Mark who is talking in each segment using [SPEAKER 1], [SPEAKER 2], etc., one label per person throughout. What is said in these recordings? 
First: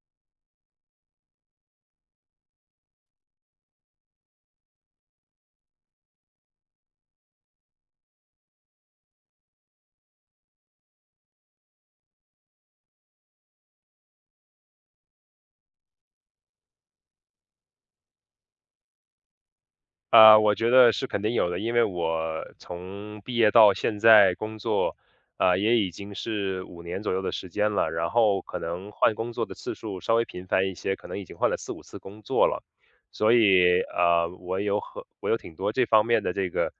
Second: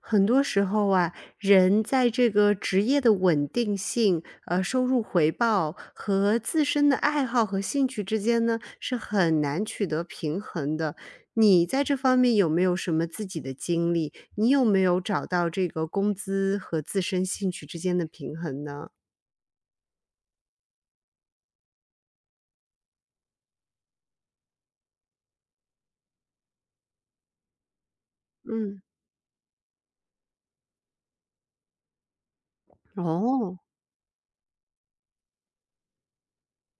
[SPEAKER 1] 很多时候啊，人在这个职业的稳定性、收入回报和自身的爱好和兴趣之间呢，是很难取得平衡的。你在这方面有没有什么自己的经历？你有没有找到这个工资和自身兴趣之间的平衡呢？
[SPEAKER 2] 我觉得是肯定有的，因为我从毕业到现在工作，也已经是五年左右的时间了。然后可
[SPEAKER 1] 嗯，
[SPEAKER 2] 能换工作的次数稍微频繁一些，可能已经换了四五次工作了。所
[SPEAKER 1] 哦。
[SPEAKER 2] 以，我有挺多这方面的这个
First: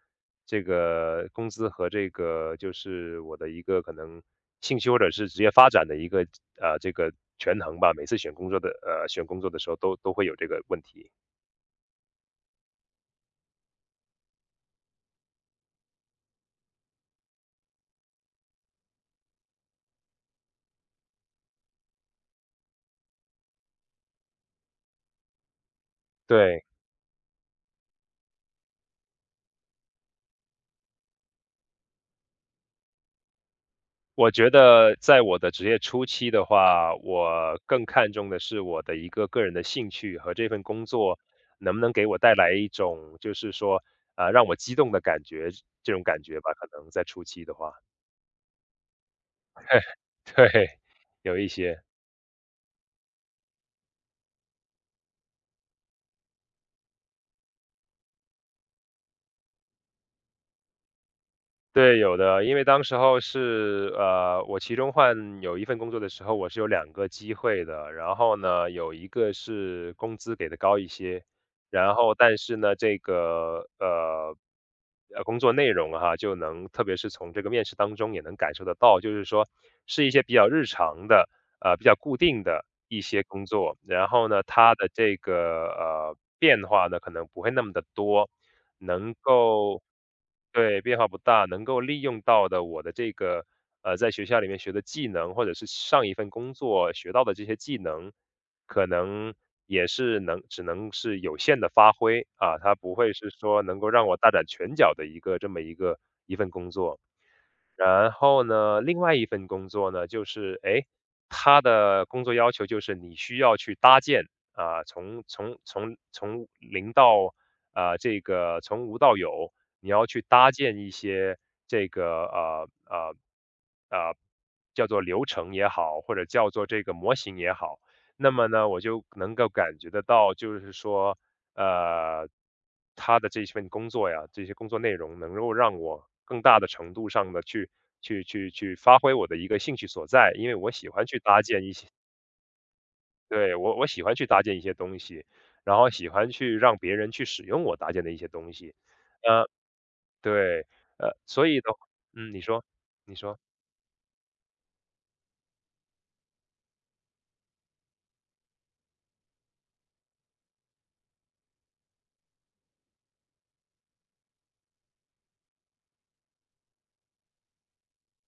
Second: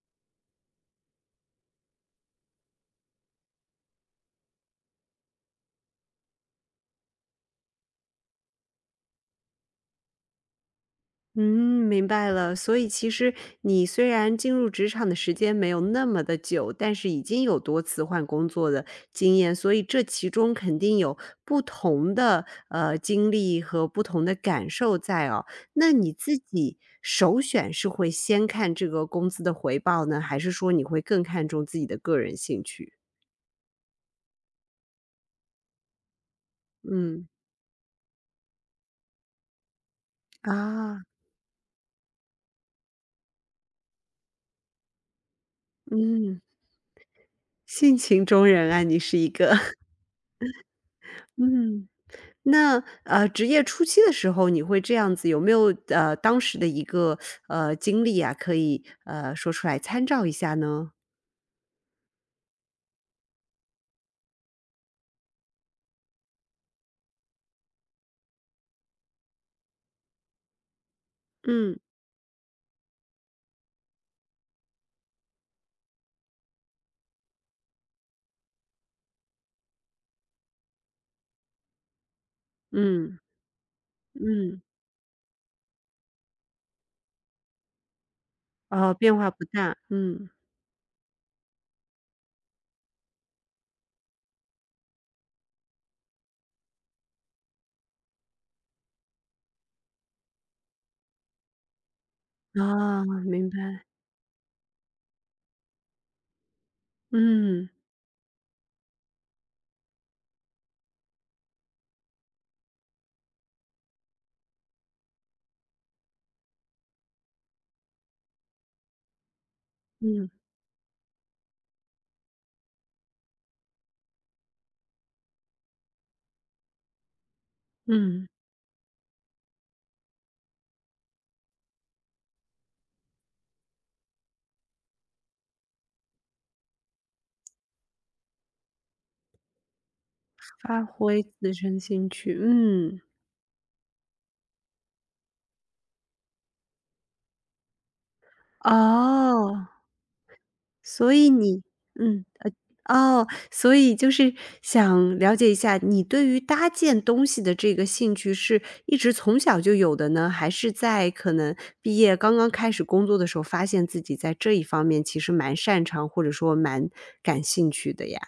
[SPEAKER 2] 工资和这个就是我的一个可能兴趣或者是职业发展的一个啊这个权衡吧。每次选工作的时候都会有这个问题。
[SPEAKER 1] 嗯，明白了。所以其实你虽然进入职场的时间没有那么的久，但是已经有多次换工作的经验，所以这其中肯定有不同的经历和不同的感受在哦。那你自
[SPEAKER 2] 对。
[SPEAKER 1] 己首选是会先看这个工资的回报呢，还是说你会更看重自己的个人兴趣？
[SPEAKER 2] 我觉得在我的职业初期的话，
[SPEAKER 1] 嗯，
[SPEAKER 2] 我更看重的是我的一个个人的兴趣和这份工
[SPEAKER 1] 啊，
[SPEAKER 2] 作能不能给我带来一种让我激动的感觉，这种感觉
[SPEAKER 1] 嗯，
[SPEAKER 2] 吧，可能在初期的话，
[SPEAKER 1] 性情中人啊，你是一个，
[SPEAKER 2] 对，有一些。
[SPEAKER 1] 嗯。那，职业初期的时候，你会这样子，有没有当时的一个，经历啊，可以，说出来参照一下呢？
[SPEAKER 2] 对，有的，因为当时候是我其中换有一份工作的时候，我是有两个机会的。然后呢，有一个是工资给的高一些，
[SPEAKER 1] 嗯，
[SPEAKER 2] 然后但是呢，这个工作内容哈，就能特别是从这个面试当中也能感受得到，就是说是一些比较日常的比较固定的一
[SPEAKER 1] 嗯，
[SPEAKER 2] 些工作，然后呢，
[SPEAKER 1] 嗯，
[SPEAKER 2] 它的这个变化呢可能不会那么的多。
[SPEAKER 1] 哦，
[SPEAKER 2] 能
[SPEAKER 1] 变化不大，
[SPEAKER 2] 够
[SPEAKER 1] 嗯，
[SPEAKER 2] 对，变化不大，能够利用到的我的这个，在学校里面学的技能，或者是上一份工作学到的这些技能，可能也是只能是有限的发挥，啊，它不
[SPEAKER 1] 啊，
[SPEAKER 2] 会是
[SPEAKER 1] 明
[SPEAKER 2] 说能
[SPEAKER 1] 白，
[SPEAKER 2] 够让我大展拳脚的一个一份工作。
[SPEAKER 1] 嗯，
[SPEAKER 2] 然后呢，另外一份工作呢，就是诶，他的工作要求就是你需要去搭建、啊、从零到从无到有，你要去
[SPEAKER 1] 嗯，
[SPEAKER 2] 搭建一些这个呃叫做流程也好，或者叫做这个模型也好。
[SPEAKER 1] 嗯，
[SPEAKER 2] 那么呢，我就能够感觉得到，就是说呃，他的这一份工作呀，这些工作内容能够让我更大的程度上的去去发挥我的一个兴趣所在，因为我
[SPEAKER 1] 发
[SPEAKER 2] 喜欢去
[SPEAKER 1] 挥
[SPEAKER 2] 搭
[SPEAKER 1] 自
[SPEAKER 2] 建一
[SPEAKER 1] 身
[SPEAKER 2] 些，
[SPEAKER 1] 兴趣，嗯，
[SPEAKER 2] 对，我喜欢去搭建一些东西，然后喜欢去让别人去使用我搭建的一些东西，呃，
[SPEAKER 1] 哦，
[SPEAKER 2] 对，
[SPEAKER 1] 所以
[SPEAKER 2] 所以
[SPEAKER 1] 你
[SPEAKER 2] 的话，
[SPEAKER 1] 嗯。
[SPEAKER 2] 嗯，你说，你
[SPEAKER 1] 哦，
[SPEAKER 2] 说。
[SPEAKER 1] 所以就是想了解一下，你对于搭建东西的这个兴趣是一直从小就有的呢，还是在可能毕业刚刚开始工作的时候，发现自己在这一方面其实蛮擅长，或者说蛮感兴趣的呀？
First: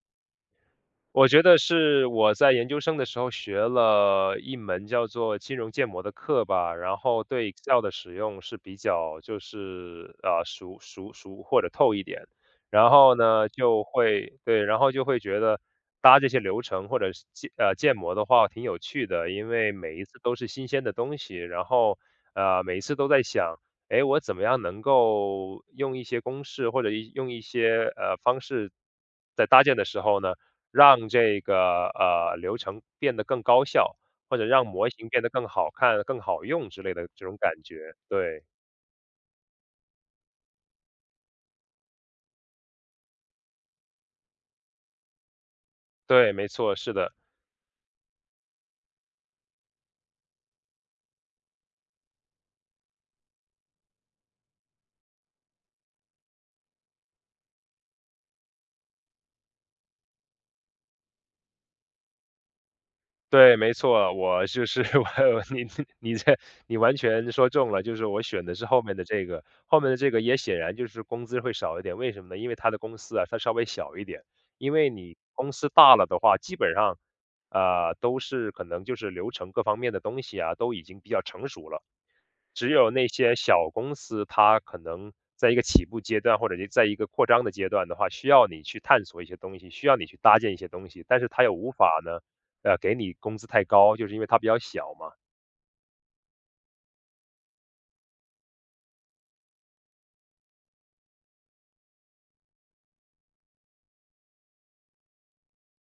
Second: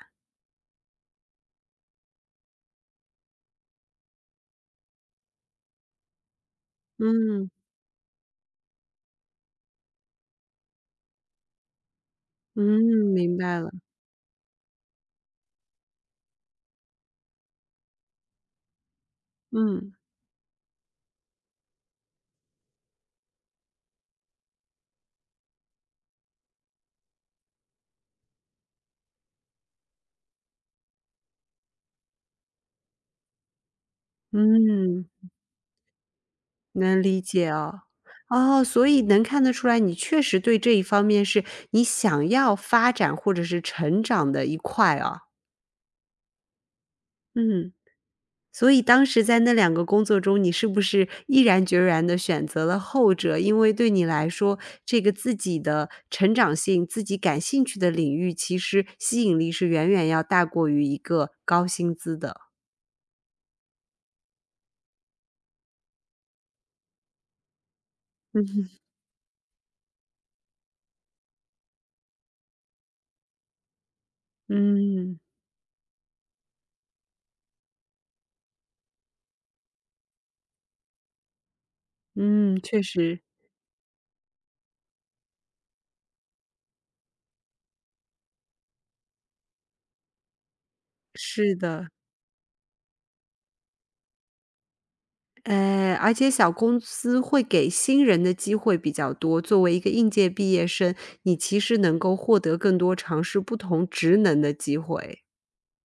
[SPEAKER 2] 我觉得是我在研究生的时候学了一门叫做金融建模的课吧，然后对
[SPEAKER 1] 嗯，
[SPEAKER 2] Excel 的使用是比较就是熟或者透一点，
[SPEAKER 1] 嗯，
[SPEAKER 2] 然后
[SPEAKER 1] 明
[SPEAKER 2] 呢
[SPEAKER 1] 白了，
[SPEAKER 2] 就会对，然后就会觉得搭这些流程或者是建模的话挺有趣的，因为
[SPEAKER 1] 嗯，
[SPEAKER 2] 每一次都是新鲜的东西，然后每一次都在想，哎，我怎么样能够用一些公式或者用一些方式在搭建的时候呢？让这个流程变得更高效，或者让模
[SPEAKER 1] 嗯，
[SPEAKER 2] 型变得更好看、更好用之类
[SPEAKER 1] 能
[SPEAKER 2] 的
[SPEAKER 1] 理
[SPEAKER 2] 这种
[SPEAKER 1] 解
[SPEAKER 2] 感
[SPEAKER 1] 哦。
[SPEAKER 2] 觉。对，
[SPEAKER 1] 哦，所以能看得出来，你确实对这一方面是你想要发展或者是成长的一块啊，
[SPEAKER 2] 对，没错，是的，
[SPEAKER 1] 嗯。所以当时在那两个工作中，你是不是毅然决然地选择了后者？因为对你来说，这个自己的成长性、自己感兴趣的领域，其实吸引力是远远要大过于一个高薪资的。
[SPEAKER 2] 对，没错，我就是 我，你 你这你完全说中了，就是我选
[SPEAKER 1] 嗯
[SPEAKER 2] 的是
[SPEAKER 1] 哼。
[SPEAKER 2] 后面的这个，后面的这个也显然就是工资会少一点，为什么呢？因为他的公司啊，它稍微小一点，因为你
[SPEAKER 1] 嗯，
[SPEAKER 2] 公司大了的话，基本上都是可能就是流程各方面的东西啊，都已经比较成熟了。
[SPEAKER 1] 嗯，
[SPEAKER 2] 只
[SPEAKER 1] 确
[SPEAKER 2] 有那
[SPEAKER 1] 实，
[SPEAKER 2] 些小公司，它可能在一个起步阶段，或者是在一个扩张的阶段的话，需要你去探索一些东西，需要你去搭建一些东西，但是它又
[SPEAKER 1] 是
[SPEAKER 2] 无
[SPEAKER 1] 的。
[SPEAKER 2] 法呢，给你工资太高，就是因为它比较小嘛。
[SPEAKER 1] 哎，而且小公司会给新人的机会比较多，作为一个应届毕业生，你其实能够获得更多尝试不同职能的机会。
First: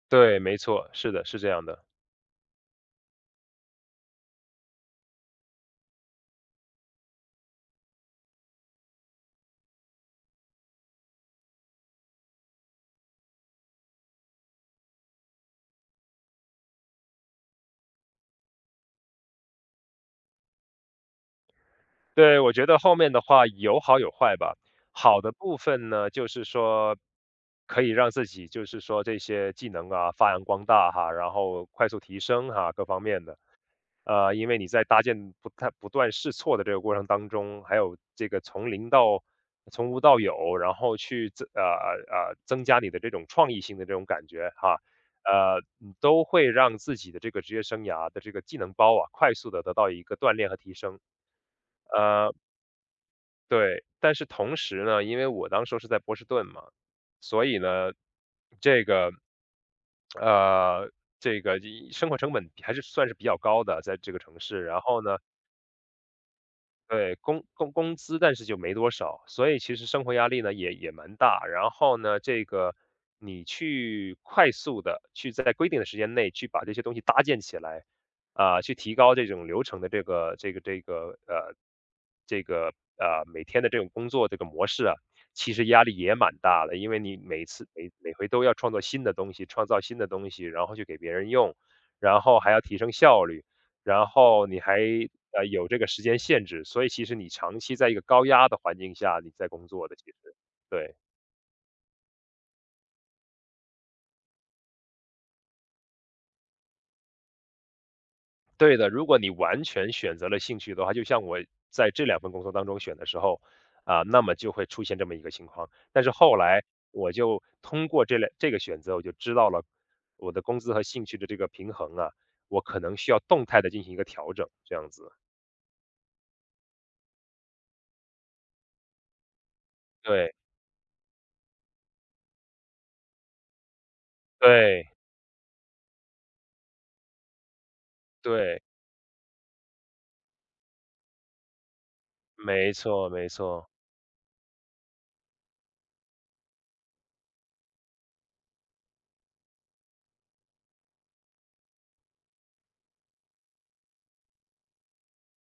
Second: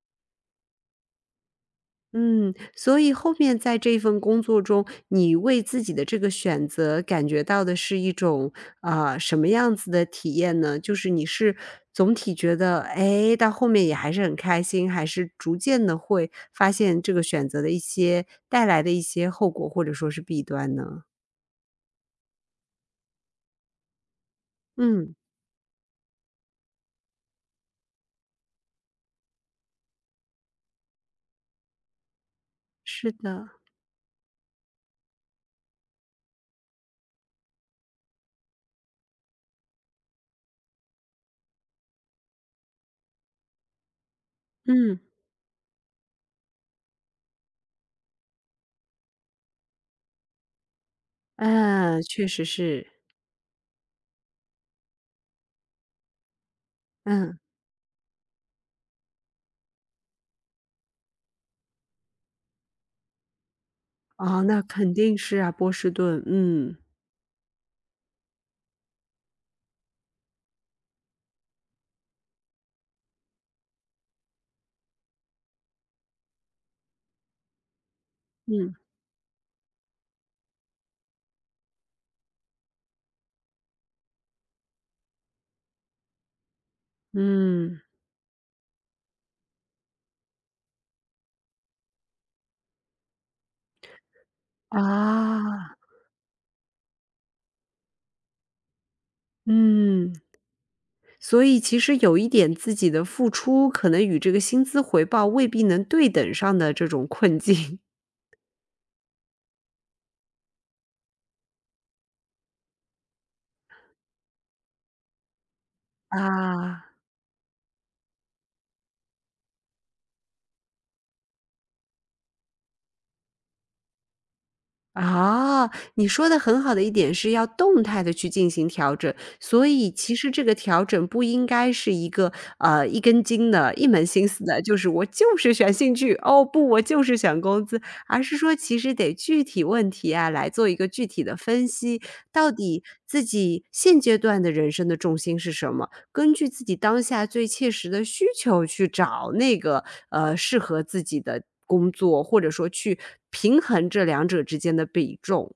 [SPEAKER 2] 对，没错，是的，是这样的。
[SPEAKER 1] 嗯，所以后面在这份工作中，你为自己的这个选择感觉到的是一种什么样子的体验呢？就是你是总体觉得，哎，到后面也还是很开心，还是逐渐的会发现这个选择的一些带来的一些后果或者说是弊端呢？
[SPEAKER 2] 对，我觉得后面的话有好有坏吧。
[SPEAKER 1] 嗯，
[SPEAKER 2] 好的部分呢，就是说可以让自己就是说这些技能啊发扬光大哈，然后快速提升哈，各方
[SPEAKER 1] 是
[SPEAKER 2] 面的。
[SPEAKER 1] 的，
[SPEAKER 2] 因为你在搭建不太不断试错的这个过程当中，还有这个从零到从无到有，然后去增加你的这种创意性的这种感觉哈，
[SPEAKER 1] 嗯，
[SPEAKER 2] 都会让自己的这个职业生涯的这个技能包啊，快速的得到一个锻炼和提升。
[SPEAKER 1] 啊，确
[SPEAKER 2] 呃，
[SPEAKER 1] 实是，
[SPEAKER 2] 对，但是同时呢，因为我当时候是在波士顿嘛，
[SPEAKER 1] 嗯，
[SPEAKER 2] 所以呢，这个呃，这个生活成本还是算是比较高的，在这个城
[SPEAKER 1] 哦，那
[SPEAKER 2] 市。然
[SPEAKER 1] 肯
[SPEAKER 2] 后
[SPEAKER 1] 定
[SPEAKER 2] 呢，
[SPEAKER 1] 是啊，波士顿，嗯
[SPEAKER 2] 对，工资，但是就没多少，所以其实生活压力呢也蛮大。然后呢，这个你去快速的去在规定的时间内去把这些东西搭建起来，啊、
[SPEAKER 1] 嗯
[SPEAKER 2] 去提高这种流程的这个这个每天的这种工作这个模式啊，其实压力也蛮大的，因为你
[SPEAKER 1] 嗯，
[SPEAKER 2] 每每回都要创造新的东西，然后去给别人用，然后还要提升效率。然后你还有
[SPEAKER 1] 啊，
[SPEAKER 2] 这个时间限制，所以其实你长期在一个高压的环境下你在工作的，其
[SPEAKER 1] 嗯。
[SPEAKER 2] 实对。
[SPEAKER 1] 所以其实有一点自己的付出，可能与这个薪资回报未必能对等上的这种困境。
[SPEAKER 2] 对的。如果你完全选择了兴趣的话，就像我在这两份工作当中选的时候、啊、那么就会出现这么一个情况。但是
[SPEAKER 1] 啊。
[SPEAKER 2] 后来我就通过这个选择，我就知道了我的工资和兴趣的这个平衡啊，我可能需要动态的进行一个调整，这样子。
[SPEAKER 1] 啊，你说的很好的一点是要动态的去进行调整，所以其实
[SPEAKER 2] 对，
[SPEAKER 1] 这个调整不应该是一个，一根筋的、一门心思的，就是
[SPEAKER 2] 对，
[SPEAKER 1] 我就是选兴趣，哦，不，我就是选工资，而是说
[SPEAKER 2] 对，
[SPEAKER 1] 其实得具体问题啊，来做一个具体的分析，到
[SPEAKER 2] 没
[SPEAKER 1] 底
[SPEAKER 2] 错。
[SPEAKER 1] 自己现阶段的人生的重心是什么？根据自己当下最切实的需求去找那个，适合自己的工作，或者说去平衡这两者之间的比重。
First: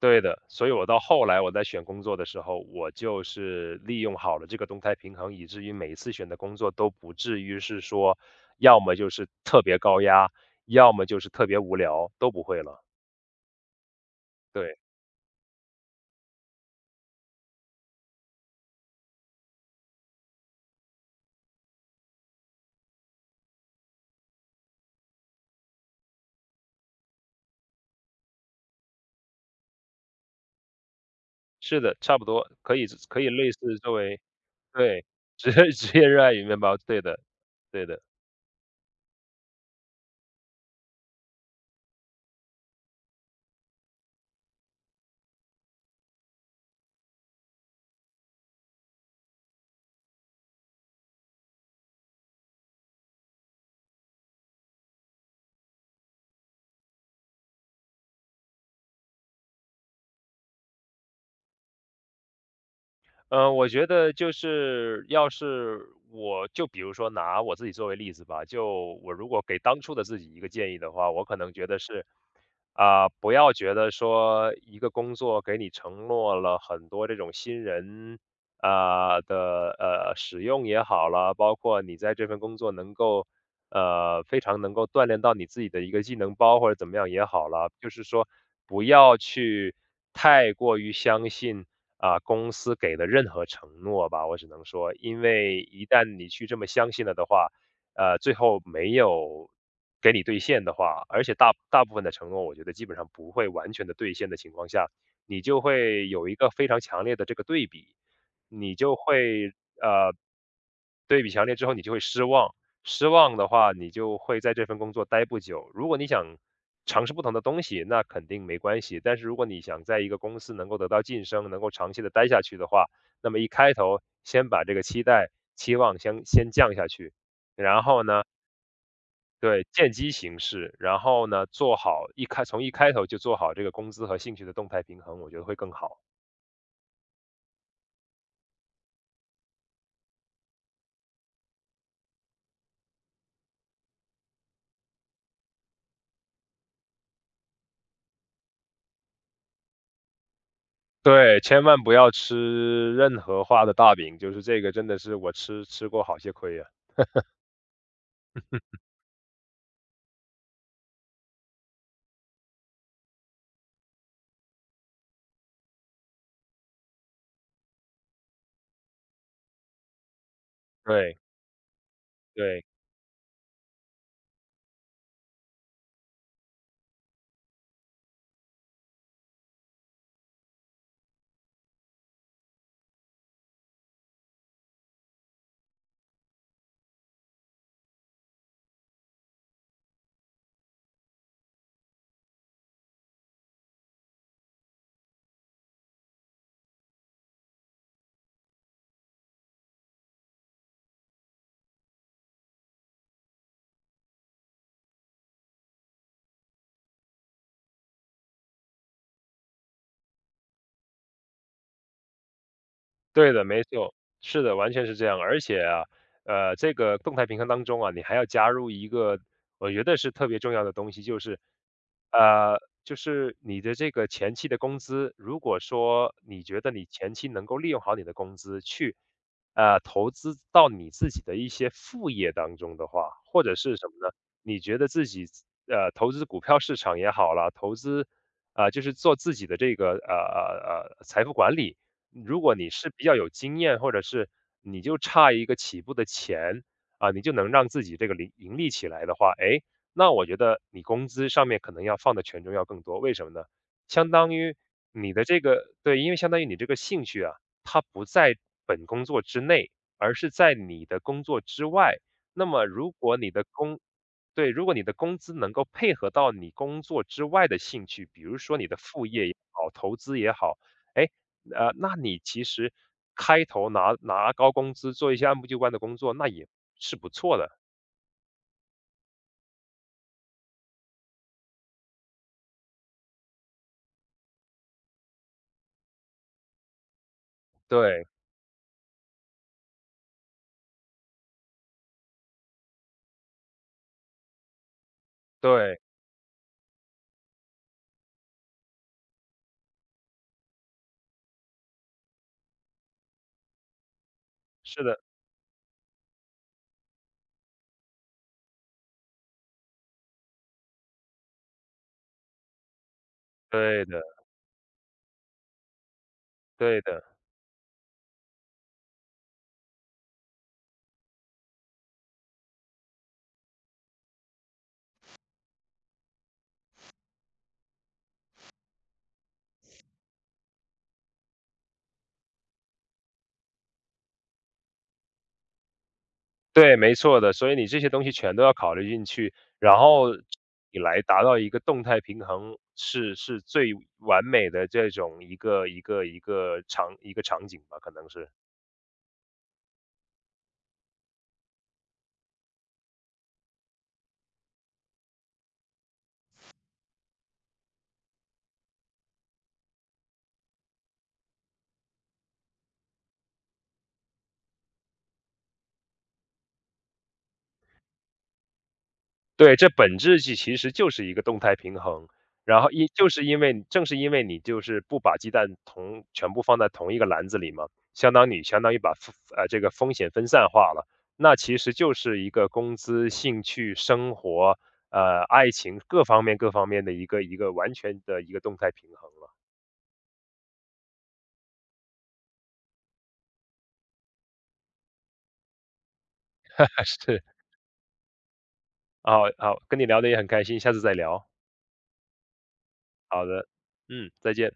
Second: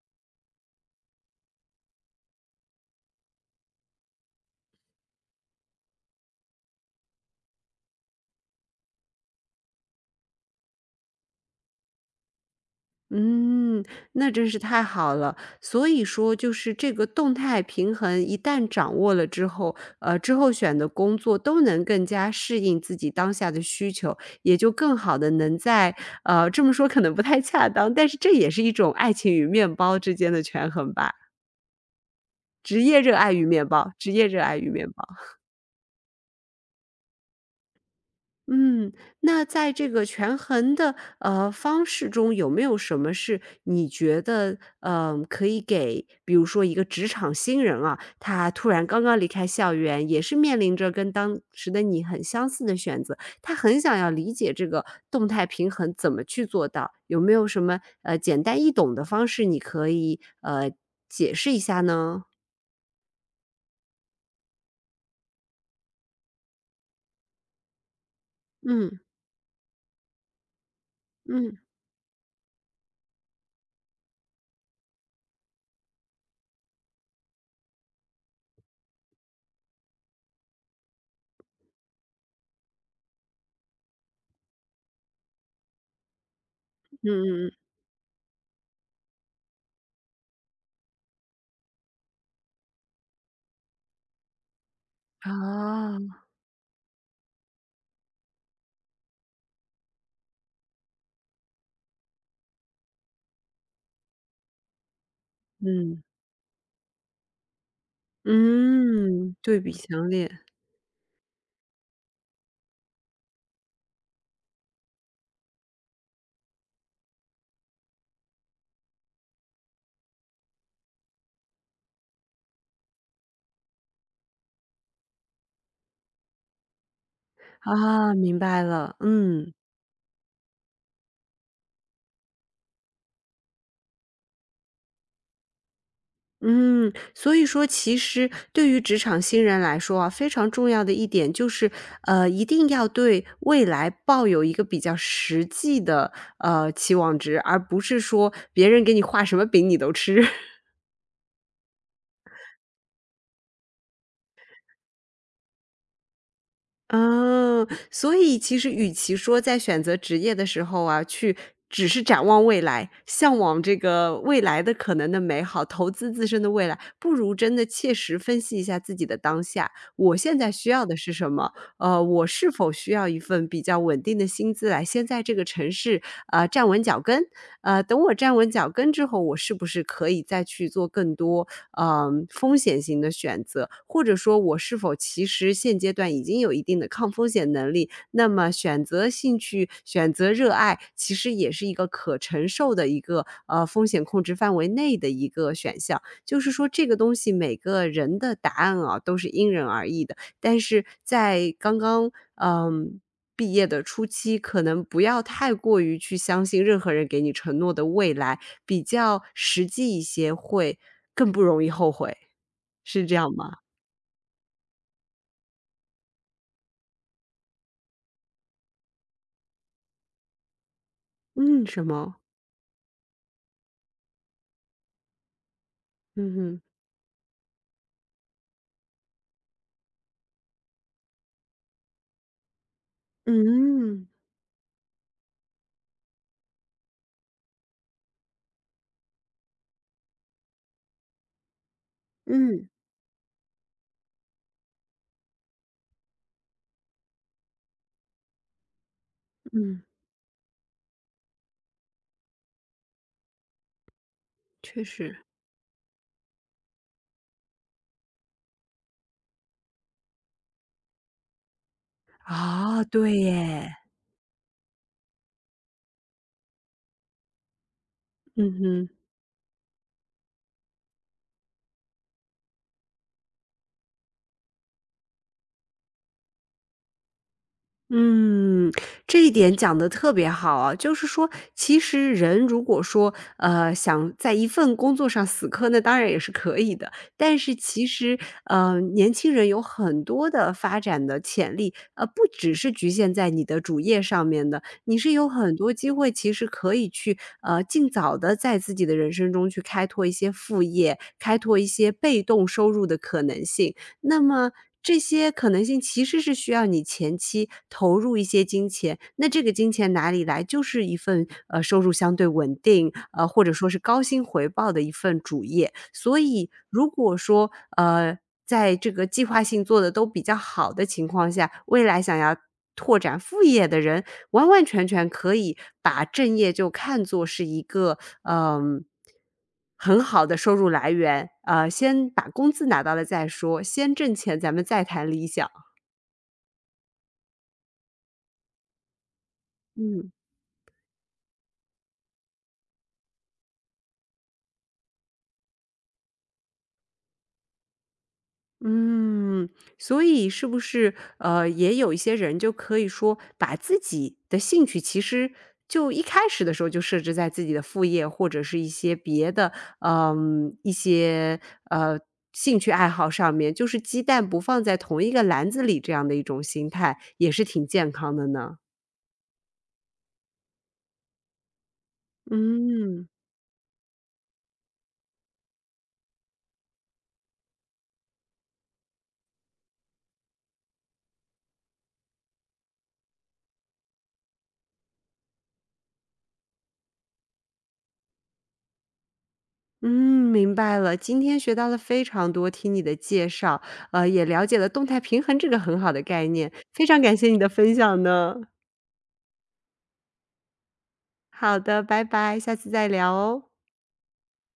[SPEAKER 2] 对的，所以我到后来我在选工作的时候，我就是利用好了这个动态平衡，以至于每一次选的工作都不至于是说，要么就是特别高压，要么就是特别无聊，都不会了。
[SPEAKER 1] 嗯，那真是
[SPEAKER 2] 对，
[SPEAKER 1] 太好了。所以说就是这个动态平衡一旦掌握了之后，之后选的工作都能更加适应自己当下的需求，也就更好的能在这么说可能不太恰当，但是这也是一种爱情与面包之间的权衡吧。
[SPEAKER 2] 是的，差不多
[SPEAKER 1] 职业热
[SPEAKER 2] 可以
[SPEAKER 1] 爱与
[SPEAKER 2] 类
[SPEAKER 1] 面
[SPEAKER 2] 似
[SPEAKER 1] 包，
[SPEAKER 2] 作
[SPEAKER 1] 职
[SPEAKER 2] 为
[SPEAKER 1] 业热爱与面包。
[SPEAKER 2] 对。职 职业热爱与面包，对的，对的。
[SPEAKER 1] 嗯，那在这个权衡的方式中，有没有什么是你觉得可以给，比如说一个职场新人啊，他突然刚刚离开校园，也是面临着跟当时的你很相似的选择，他很想要理解这个动态平衡怎么去做到，有没有什么简单易懂的方式，你可以解释一下呢？
[SPEAKER 2] 我觉得就是要是我就比如说拿我自己作为例子吧，
[SPEAKER 1] 嗯
[SPEAKER 2] 就我如果给当初的自己一个建议的话，我可能
[SPEAKER 1] 嗯
[SPEAKER 2] 觉得是，啊、不要觉得说一个工作给你承诺了很多这种新人、啊、的使用也好了，包括你在这份工作能够非常能够锻炼到你自己的一个技能包或者怎么样也
[SPEAKER 1] 嗯
[SPEAKER 2] 好
[SPEAKER 1] 嗯
[SPEAKER 2] 了，就是说不要去太过于相信。啊，公司给的任何承诺吧，我只能说，因为一
[SPEAKER 1] 嗯
[SPEAKER 2] 旦
[SPEAKER 1] 啊，
[SPEAKER 2] 你去这么相信了的话，最后没有给你兑现的话，而且大部分的承诺，我觉得基本上不会完全的兑现的情况下，你就
[SPEAKER 1] 嗯。
[SPEAKER 2] 会有一个非常强烈的这个对比，你就
[SPEAKER 1] 嗯，
[SPEAKER 2] 会
[SPEAKER 1] 对比强
[SPEAKER 2] 呃
[SPEAKER 1] 烈。
[SPEAKER 2] 对比强烈之后，你就会失望，失望的话，你就会在这份工作待不久。如果你想尝试不同的东西，那肯定没关系。但是如果你想在一个公司能够得到晋升，能够长期的待下去的话，那么一开头先把这个期待、期望先降下去，然后
[SPEAKER 1] 啊，
[SPEAKER 2] 呢，
[SPEAKER 1] 明白了，嗯，
[SPEAKER 2] 对，见机行事，然后呢，做好一开从一开头就做好这个工资和兴趣的动态平衡，我觉得会更好。
[SPEAKER 1] 嗯。所以说其实对于职场新人来说啊，非常重要的一点就是，一定要对未来抱有一个比较实际的，期望值，而不是说别人给你画什么饼你都吃。
[SPEAKER 2] 对，千万不要吃任何化的大饼，就是这个真的是我吃过好些亏啊。
[SPEAKER 1] 嗯，所以其实与其说在选择职业的时候啊，去只是展望未来，向往这个未来的可能的美好，投资自身的未来，不如真的切实分析一下自己的当下。我现在需要的是
[SPEAKER 2] 对，
[SPEAKER 1] 什么？我是
[SPEAKER 2] 对。
[SPEAKER 1] 否需要一份比较稳定的薪资来先在这个城市站稳脚跟？等我站稳脚跟之后，我是不是可以再去做更多风险型的选择，或者说我是否其实现阶段已经有一定的抗风险能力，那么选择兴趣、选择热爱，其实也是一个可承受的一个，风险控制范围内的一个选项。就是说这个东西每个人的答案啊，都是因人而异的，但是在刚刚毕业的初期，可能不要太过于去相信任何人给你承诺的未来，比较实际一些，会更不容易后悔，是这
[SPEAKER 2] 对
[SPEAKER 1] 样
[SPEAKER 2] 的，
[SPEAKER 1] 吗？
[SPEAKER 2] 没错，是的，完全是这样。而且啊，这个动态平衡当中啊，你还要加入一个，我觉得是特别重要的东西，就是，
[SPEAKER 1] 嗯，什么？
[SPEAKER 2] 呃，就是你的这个前期的工资，如果说
[SPEAKER 1] 嗯
[SPEAKER 2] 你
[SPEAKER 1] 哼。
[SPEAKER 2] 觉得你前期能够利用好你的工资去，投资到你自己的一些副业当中的话，或者是什么
[SPEAKER 1] 嗯，
[SPEAKER 2] 呢？你觉得自己投资股票市场也好啦，投资、啊、就是做自己的这个财富管理。如果
[SPEAKER 1] 嗯，
[SPEAKER 2] 你是比较有经验，或者是你就差一个起步的钱啊，你就能让自己这个盈利起来的话，哎，
[SPEAKER 1] 嗯，
[SPEAKER 2] 那我觉得你工资上面可能要放的权重要更多。为什么呢？相当于
[SPEAKER 1] 确
[SPEAKER 2] 你
[SPEAKER 1] 实。
[SPEAKER 2] 的这个对，因为相当于你这个兴趣啊，它不在本工作之内，而是在你的工作之外。那么
[SPEAKER 1] 啊，
[SPEAKER 2] 如
[SPEAKER 1] 对
[SPEAKER 2] 果你的
[SPEAKER 1] 耶，
[SPEAKER 2] 工对，如果你的工资能够配合到你工作之外的兴趣，比如
[SPEAKER 1] 嗯
[SPEAKER 2] 说你的
[SPEAKER 1] 哼。
[SPEAKER 2] 副业也好，投资也好，哎，那你其实开头拿高工资做一些按部就班的工作，那也是不错的。
[SPEAKER 1] 嗯，这一点讲的特别好啊，就是说，其实人如果说，想在一份工作上死磕，那当然也是可以的。但是其
[SPEAKER 2] 对，
[SPEAKER 1] 实，年轻人有很多的发展的潜力，不只是局限在你的主业上面的，你是有很多
[SPEAKER 2] 对，
[SPEAKER 1] 机会，其实可以去，尽早的在自己的人生中去开拓一些副业，开拓一些被动收入的可能性。那么
[SPEAKER 2] 是
[SPEAKER 1] 这
[SPEAKER 2] 的，
[SPEAKER 1] 些可能性其实是需要你前期投入一些金钱，那这个金钱哪里来？就是一份，收入相对稳定，或者说是
[SPEAKER 2] 对的，
[SPEAKER 1] 高薪回报的一份主业。所以
[SPEAKER 2] 对
[SPEAKER 1] 如
[SPEAKER 2] 的，
[SPEAKER 1] 果说，呃，在这个计划性做的都比较好的情况下，未来想要拓展副业的人，完完全全可以把正业就看作是一个，嗯，很好的收入来源，先把工资拿到了再说，先挣钱，咱们再谈理想。
[SPEAKER 2] 对，没错的。所以你这些东西全都要考虑进去，然
[SPEAKER 1] 嗯。
[SPEAKER 2] 后你来达到一个动态平衡，是最完美的这种一个场景吧，可能是。
[SPEAKER 1] 嗯，所以是不是，也有一些人就可以说把自己的兴趣其实就一开始的时候就设置在自己的副业或者是一些别的，一些，呃，兴趣爱好上面，就是鸡蛋不放在同一个篮子里这样的一种心态，也是挺健康的呢？
[SPEAKER 2] 对，这本质其实就是一个动态平衡，然后
[SPEAKER 1] 嗯。
[SPEAKER 2] 就是因为正是因为你就是不把鸡蛋同全部放在同一个篮子里嘛，相当于这个风险分散化了，那其实就是一个工资、兴趣、生活，爱情各方面的一个完全的一个动态平衡了。
[SPEAKER 1] 嗯，明白了。今天学到了非常多，听你的介绍，也了解了动态平衡这个很好的概念，非常感
[SPEAKER 2] 是，
[SPEAKER 1] 谢你的分享呢。
[SPEAKER 2] 好好，跟你聊的也很开心，下次再聊。
[SPEAKER 1] 好的，拜拜，下次再聊
[SPEAKER 2] 好的，
[SPEAKER 1] 哦。
[SPEAKER 2] 嗯，再见。